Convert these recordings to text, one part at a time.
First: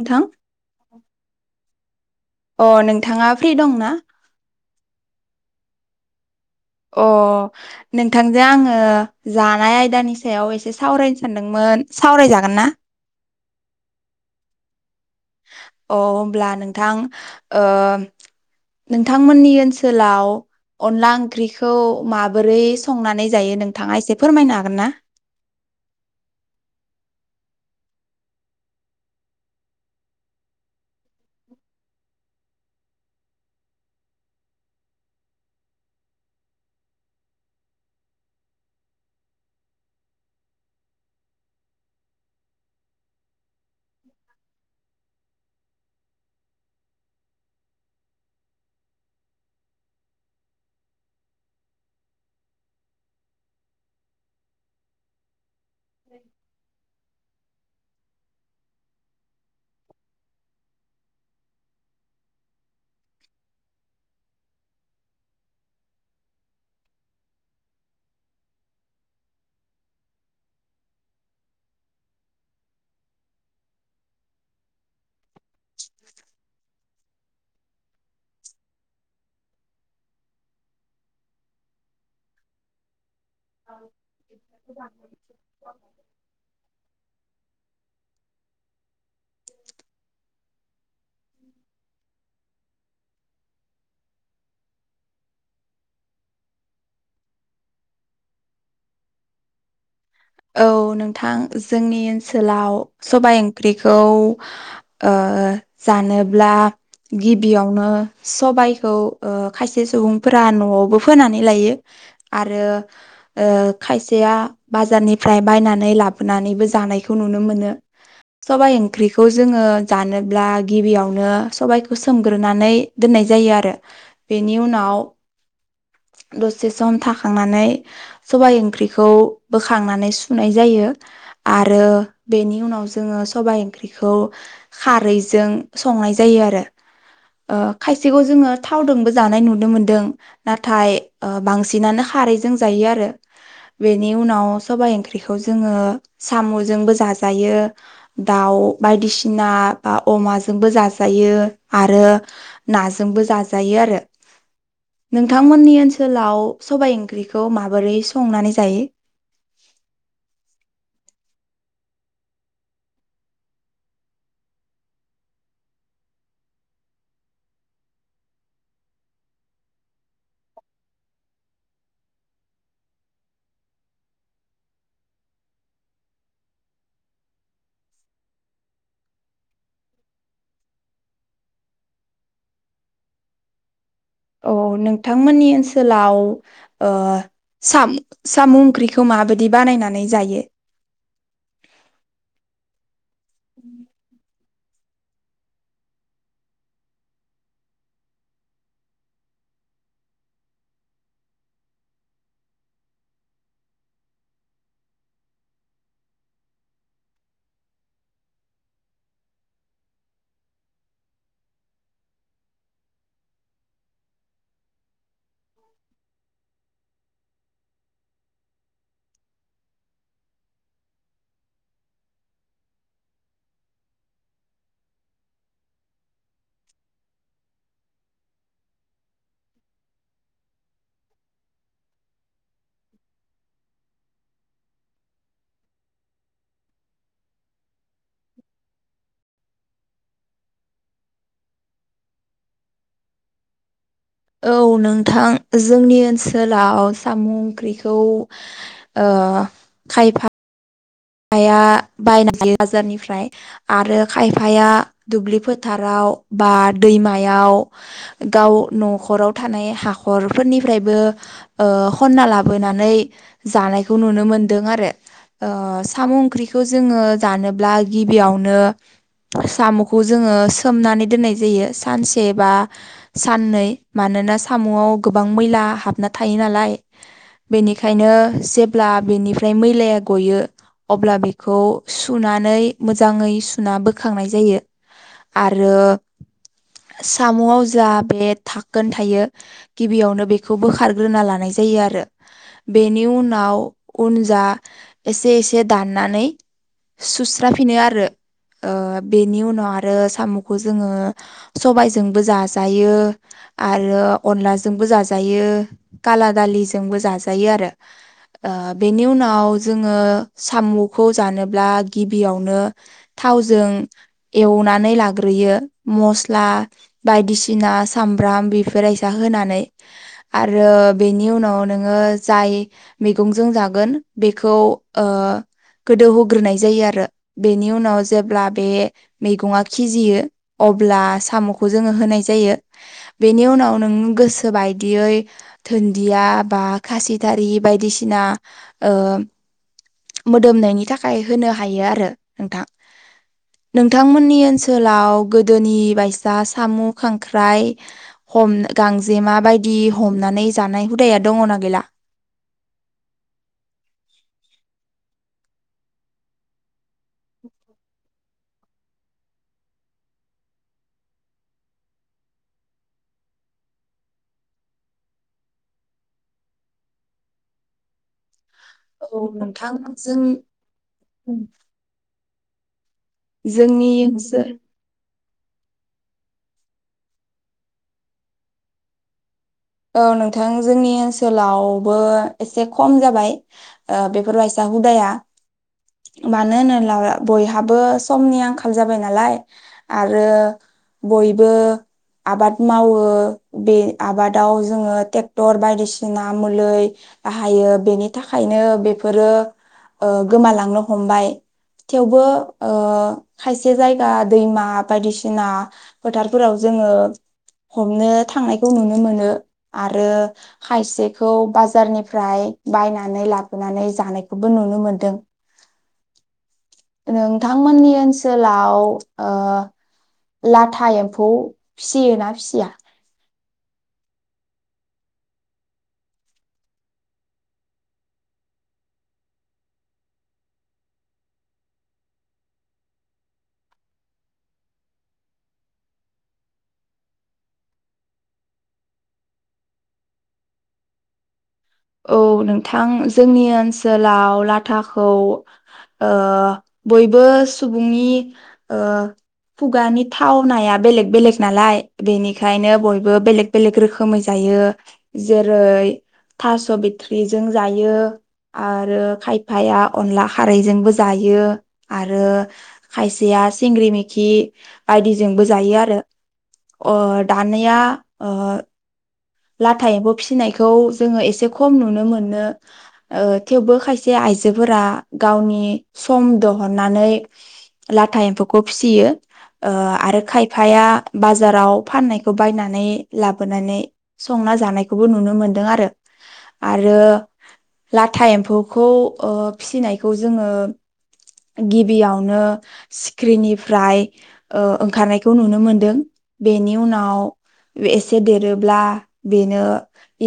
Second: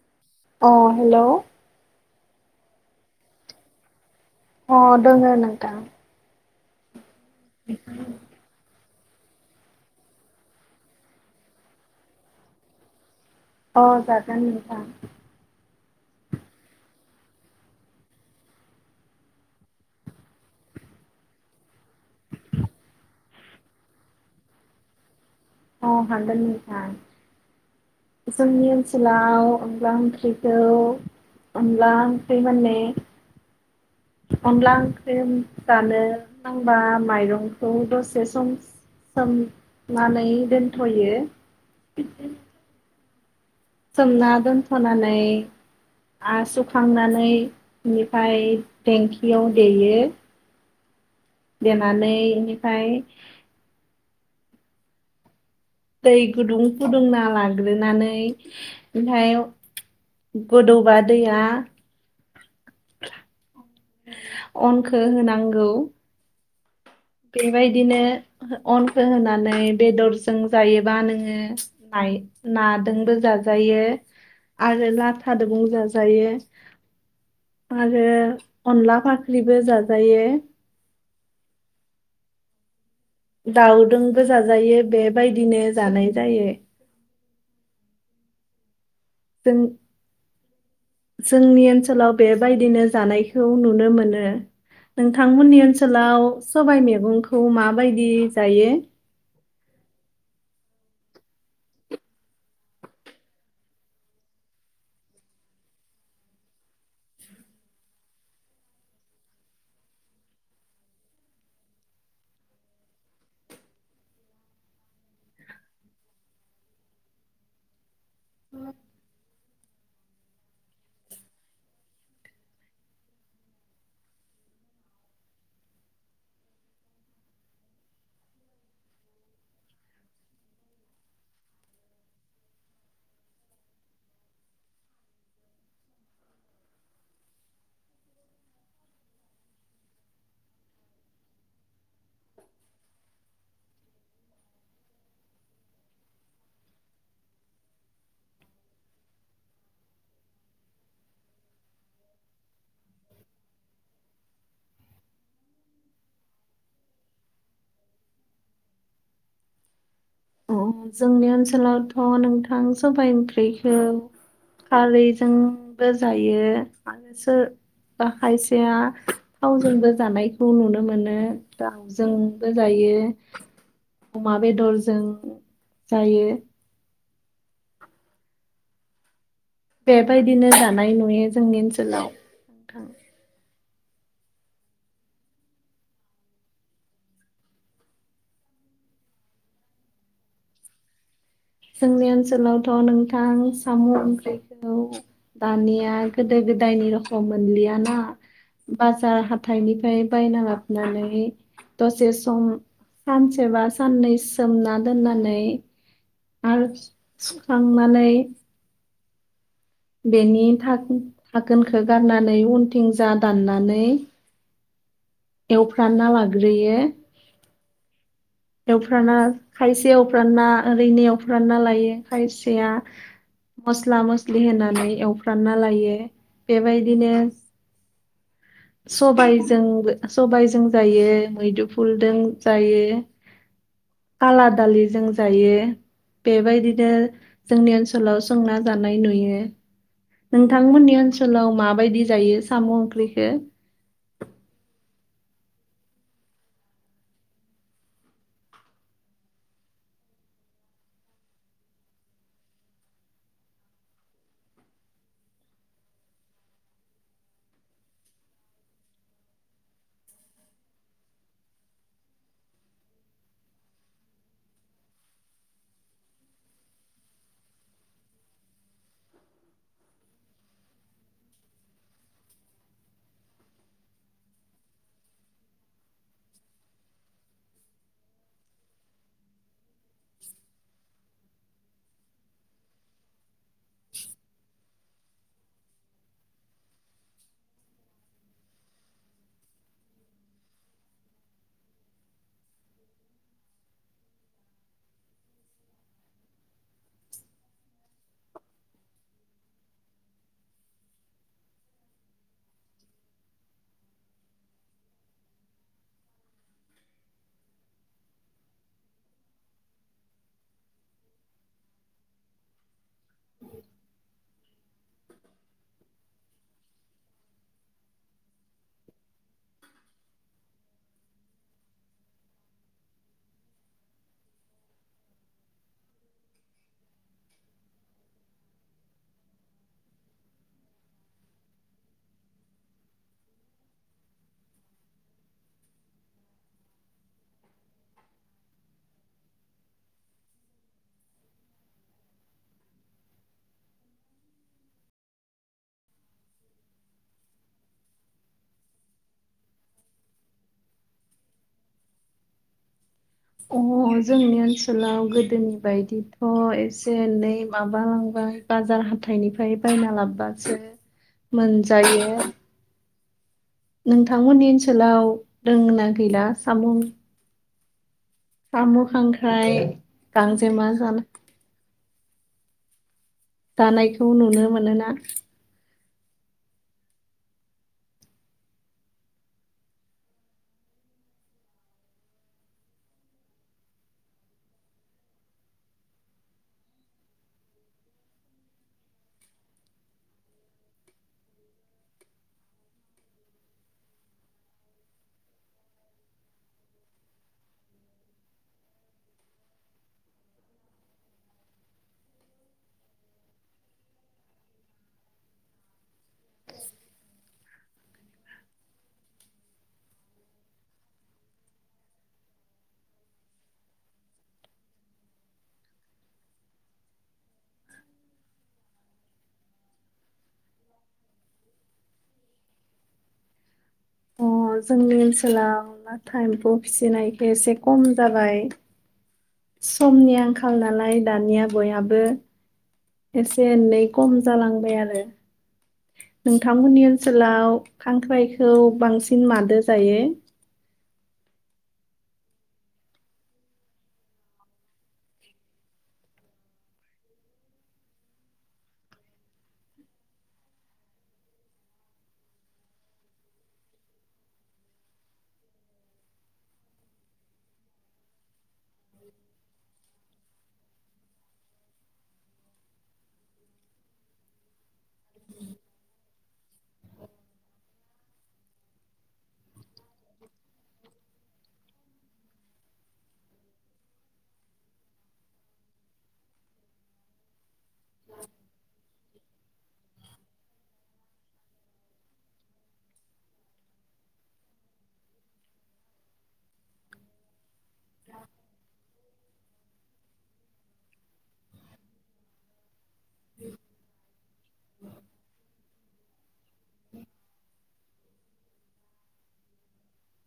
नोंथां अ हेल' अ नोंथाङा फ्रि दंना अ दंओ नोंथां अ नोंथांजों आङो जानाय आयदानि सायाव एसे सावरायनो सानदोंमोन सावरायजागोन ना अ जागोन नोंथां अ अब्ला नोंथां ओ नोंथां मोननि ओनसोलाव अन्ला ओंख्रि खौ माबोरै संनानै जायो नोंथाङा एसे फोरमायनो हागोन ना? अ हागोन नोंथां जोंनि ओनसोलाव अनला ओंख्रिखौ अनला ओंख्रि माने अनला ओंख्रि जानो नांबा माइरंखौ दसे सोमनानै दोनथ'यो। सोमना दोनथ'नानै आरो सुखांनानै बेनिफ्राय देंखियाव देयो। देनानै इनिफ्राय दै गुदुं फुदुं ना लाग्रोनानै ओमफ्राय गोदौबा दैया अनखौ होनांगौ। बेबायदिनो अनखौ होनानै बेदरजों जायोबा नोङो नाजोंबो जाजायो आरो लाथा दुबुं जाजायो आरो अनला फाख्रिबो जाजायो। दाउदोंबो जाजायो बेबायदिनो जानाय जायो। दों जोंनि ओनसोलाव बेबायदिनो जानायखौ नुनो मोनो नोंथांमोननि ओनसोलाव सबाय मैगंखौ माबायदि जायो? औ नोंथां जोंनि ओनसोलाव सबाय ओंख्रिखौ जानोब्ला गिबियावनो सबायखौ खायसे सुबुंफोरा न'आवबो फोनानै लायो आरो खायसेया बाजारनि ओमफ्राय बायनानै लाबोनानैबो जानायखौ नुनो मोनो सबाय ओंख्रिखौ जोङो जानोब्ला गिबियावनो सबाइखौ सोमग्रोनानै दोननाय जायो आरो बेनि उनाव दसे सम थांनानै सबाइ ओंख्रिखौ बोखांनानै सुनाय जायो आरो बेनि उनाव जोङो सबाइ ओंख्रिखौ खारैजों संनाय जायो आरो खायसेखौ जोङो थावजोंबो जानाय नुनो मोनदों नाथाय बांसिनानो खारैजों जायो आरो बेनि उनाव सबाइ ओंख्रि ओंख्रिखौ जोङो साम'जोंबो जाजायो दाउ बायदिसिना बा अमाजोंबो जाजायो आरो नाजोंबो जाजायो आरो नोंथांमोननि ओनसोलाव सबाय ओंख्रिखौ माबोरै संनानै जायो। जोंनि ओनसोलावथ' नोंथां सबाय ओंख्रिखौ खारैजोंबो जायो आरो सोर खायसेया थावजोंबो जानायखौ नुनो मोनो दाउजोंबो जायो अमा बेदरजों जायो। बेबायदिनो जानाय नुयो जोंनि ओनसोलाव नोंथां औ नोंथांमोननि ओनसोलावाम साम' ओंख्रिखौ माबायदि बानायनानै जायो। जोंनि ओनसोलावथ' नोंथां साम' ओंख्रि दानिया गोदो गोदायनि रखम मोनलियाना बाजार हाथाइनिफ्राय बायना हाबनानै दसे सम सानसेबा साननै सोमना दोननानै आरो सुखांनानै बेनि थाखोनखौ गारनानै उनथिं जा दाननानै एवफ्रानना लाग्रोयो एवफ्राना खायसे एवफ्रानना ओरैनो एवफ्रानना लायो खायसेया मस्ला मस्लि होनानै एवफ्रानना लायो बेबायदिनो सबायजोंबो सबायजों जायो मैद्रुफुलजों जायो। काला दालिजों जायो बेबायदिनो जोंनि ओनसोलाव संना जानाय नुयो नोंथांमोननि ओनसोलाव माबायदि जायो साम' ओंख्रिखौ औ नोंथां जोंनि ओनसोलाव साम' ओंख्रिखौ ओ खायफा खायफाया बायना जायो बाजारनिफ्राय आरो खायफाया दुब्लि फोथाराव बा दैमायाव गाव न'खराव थानाय हाखरफोरनिफ्रायबो ओ खनना लाबोनानै जानायखौ नुनो मोनदों आरो ओ साम' ओंख्रिखौ जोङो जानोब्ला गिबियावनो साम'खौ जोङो सोमनानै दोननाय जायो सानसे बा साननै मानोना साम'आव गोबां मैला हाबना थायो नालाय बेनिखायनो जेब्ला बेनिफ्राय मैलाया गयो अब्ला बेखौ सुनानै मोजाङै सुना बोखांनाय जायो आरो साम'आव जा बे थाखोन थायो गिबियावनो बेखौ बोखारग्रोना लानाय जायो आरो बेनि उनाव उन जा एसे एसे एसे दाननानै सुस्राफिनो आरो ओ बेनि उनाव आरो साम'खौ जोङो सबायजोंबो जाजायो आरो अनलाजोंबो जाजायो खाला दालिजोंबो जाजायो आरो बेनि ओ उनाव जोङो साम'खौ जानोब्ला गिबियावनो थावजों एवनानै लाग्रोयो मस्ला बायदिसिना सामब्राम बेफोर बायसा होनानै आरो बेनि उनाव नोङो जाय मैगंजों जागोन बेखौ ओ गोदौहोग्रोनाय जायो आरो बेनि उनाव जेब्ला बे मैगङा खिजियो अब्ला साम'खौ जोङो होनाय जायो बेनि उनाव नों गोसो बायदियै दुन्दिया बा खासिथारि बायदिसिना ओ मोदोमनायनि थाखाय होनो हायो आरो नोंथां नोंथांमोननि ओनसोलाव गोदोनि बायसा साम' खांख्राइ हमना गांजेमा बायदि हमनानै जानाय हुदाया दङना गैला? अ जोंनि ओनसोलाव गोदोनि बायदिथ' एसे एनै माबालांबाय बाजार हाथाइनिफ्राय बायना लाबोबासो मोनजायो नोंथांमोननि ओनसोलाव दोंना गैला सामु सामु औ खांख्राय नोंथां जों गांजेमा जानाय जोंनि दानायखौ नुनो ओनसोल मोनोना औ नोंथां जोंनि ओनसोलावबो एसे खम जाबाय ओ बेफोरबायसा हुदाया मानो होनोब्ला बयहाबो समनि आंखाल जाबाय नालाय आरो बयबो आबाद मावो बे आबाद आव जोङो ट्रेक्टर बायदिसिना मुलै बाहायो बेनि थाखायनो बेफोरो ओ गोमालांनो हमबाय थेवबो ओ खायसे जायगा दैमा बायदिसिना फोथारफोराव जोङो हमनो थांनायखौ नुनो मोनो आरो खायसेखौ बाजारनिफ्राय बायनानै लाबोनानै जानायखौबो नुनो मोनदों नोंथांमोननि ओनसोलाव ओ लाथा एम्फौ फिसियोना फिसिया जोंनि ओनसोलाव लाथा एम्फौ फिसिनायखौ एसे खम जाबाय समनि आंखाल नालाय दानिया बयहाबो एसे एनै खम जालांबाय आरो नोंथांमोननि ओनसोलाव खांख्राइखौ मादो जायो? औ नोंथां जोंनि ओनसोलाव लाथाखौ ओ बयबो सुबुंनि ओ खुगानि थाव नाया बेलेग बेलेग नालाय बेनिखायनो बयबो बेलेग बेलेग रोखोमै जायो जेरै थास' बिट्रिजों जायो आरो खायफाया अनला खारैजोंबो जायो आरो खायसेया सिंग्रि मेखि बायदिजोंबो जायो आरो अ दानिया अ लाथा एम्फौ फिसिनायखौ जोङो एसे खम नुनो मोनो ओ थेवबो खायसे आइजोफोरा गावनि सम दहननानै लाथा एम्फौखौ फिसियो ओ आरो खायफाया बाजाराव फाननायखौ बायनानै लाबोनानै संना जानायखौबो नुनो मोनदों आरो आरो लाथा एम्फौखौ ओ फिसिनायखौ जोङो गिबियावनो सिख्रिनिफ्राय ओ ओंखारनायखौ नुनो मोनदों बेनि उनाव एसे देरोब्ला बेनो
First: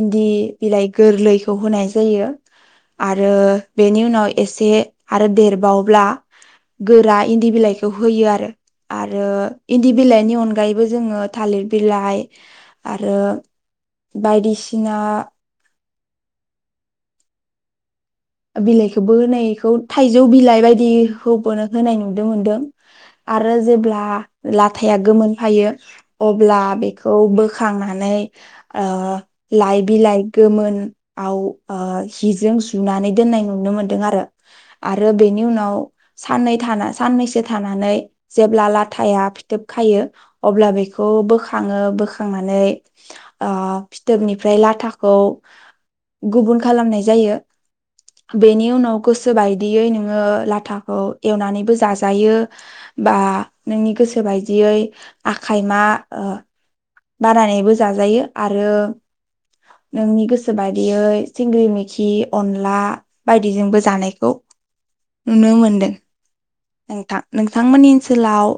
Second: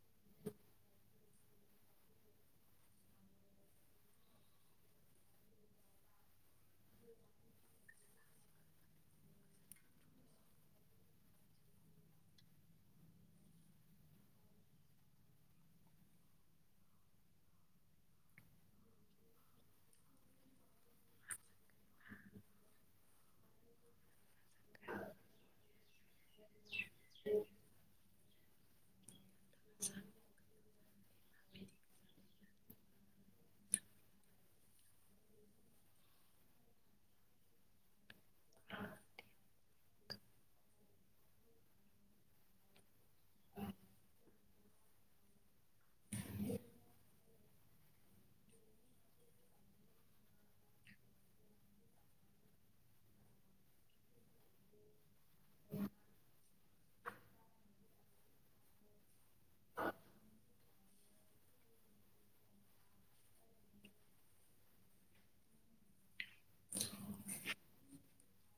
इन्दि बिलाइ गोरलैखौ होनाय जायो आरो बेनि उनाव एसे आरो देरबाव ब्ला गोरा इन्दि बिलाइखौ होयो आरो आरो इन्दि बिलाइनि अनगायैबो जोङो थालिर बिलाइ आरो बायदिसिना बिलाइखौबो होनायखौ थाइजौ बिलाइ बायदि होबोनो होनाय नुनो मोनदों आरो जेब्ला लाथाया गोमोनफायो अब्ला बेखौ बोखांनानै ओ लाइ बिलाइ गोमोनआव ओ हिजों सुनानै दोननाय नुनो मोनदों आरो आरो बेनि उनाव साननै साननैसो थानानै जेब्ला लाथाया फिथोब खायो अब्ला बेखौ बोखाङो बोखांनानै ओ फिथोबनिफ्राय लाथाखौ गुबुन खालामनाय जायो बेनि उनाव गोसो बायदियै नोङो लाथाखौ एवनानैबो जाजायो बा नोंनि गोसो बायदियै आखाइ मा ओ बानानैबो जाजायो आरो नोंनि गोसो बादियै सिंगि मोखि अनला बायदिजोंबो जानायखौ नुनो मोनदों नोंथां नोंथांमोननि ओनसोलाव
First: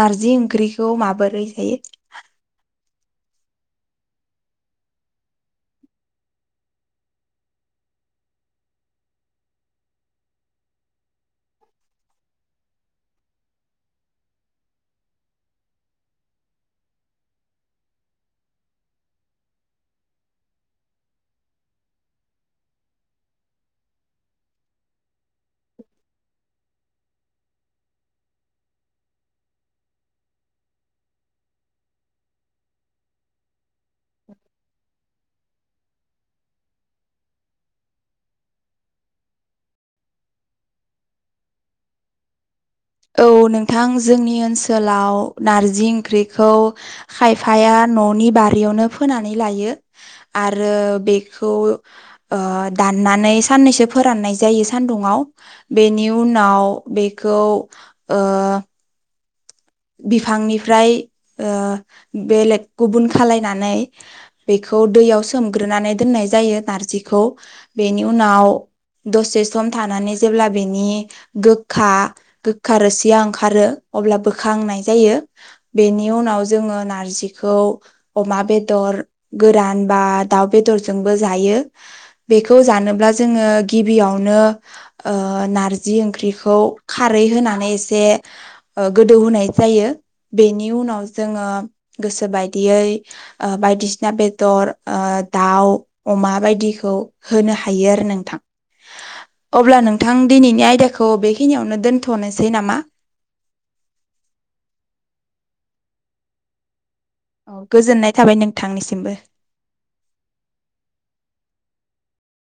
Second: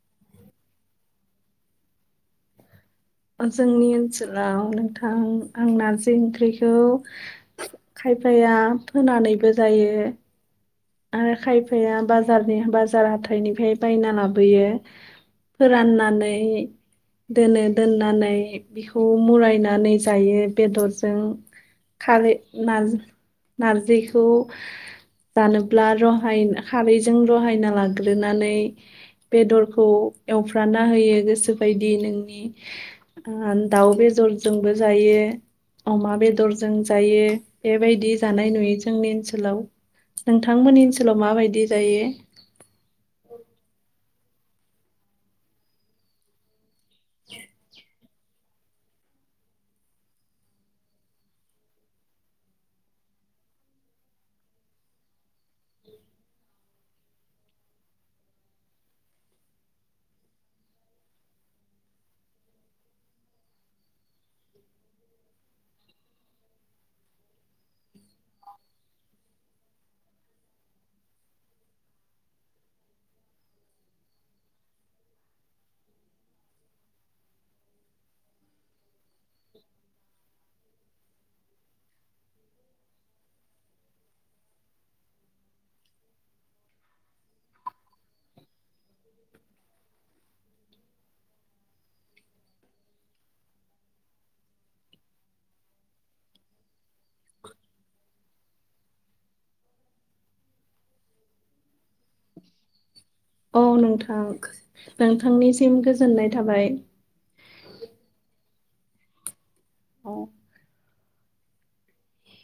नारजि ओंख्रिखौ माबोरै जायो? जोंनि ओनसोलाव नोंथां आं नारजि ओंख्रिखौ खायफाया थुमनानैबो जायो आरो खायफाया बाजारनि बाजार हाथाइनिफ्राय बायना लाबोयो फोराननानै दोनो दोननानै बेखौ मुरायनानै जायो बेदरजों खारै नारजि नारजिखौ जानो [unintelligible] रहाय खारैजों रहायना लाग्रोनानै बेदरखौ एवफ्राना होयो गोसोबायदि नोंनि दाउ बेदरजोंबो जायो अमा बेदरजों जायो बेबायदि जानाय नुयो जोंनि ओनसोलाव नोंथांमोननि ओनसोलाव माबायदि जायो? औ नोंथां जोंनि ओनसोलाव नारजि ओंख्रिखौ खायफाया न'नि बारियावनो फोनानै लायो आरो बेखौ ओ दाननानै साननैसो फोराननाय जायो सान्दुंङाव बेनि उनाव बेखौ ओ बिफांनिफ्राय ओ बेलेग गुबुन खालायनानै बेखौ दैयाव सोमग्रोनानै दोननाय जायो नारजिखौ बेनि उनाव दसे सम थानानै जेब्ला बेनि गोखा गोखा रोसिया ओंखारो अब्ला बो खांनाय जायो बेनि उनाव जोङो नारजिखौ अमा बेदर गोरान बा दाउ बेदरजोंबो जायो बेखौ जानोब्ला जोङो गिबियावनो नारजि ओ ओंख्रिखौ खारै होनानै एसे ओ गोदौ होनाय जायो बेनि उनाव जोङो गोसो बायदियै ओ बायदिसिना बेदर ओ दाउ अमा बायदिखौ होनो हायो आरो नोंथां अब्ला नोंथां दिनैनि आयदाखौ बेखिनियावनो दोन्थ'नोसै नामा? औ नोंथां नोंथांनिसिम गोजोननाय थाबाय औ गोजोननाय थाबाय नोंथांनिसिमबो औ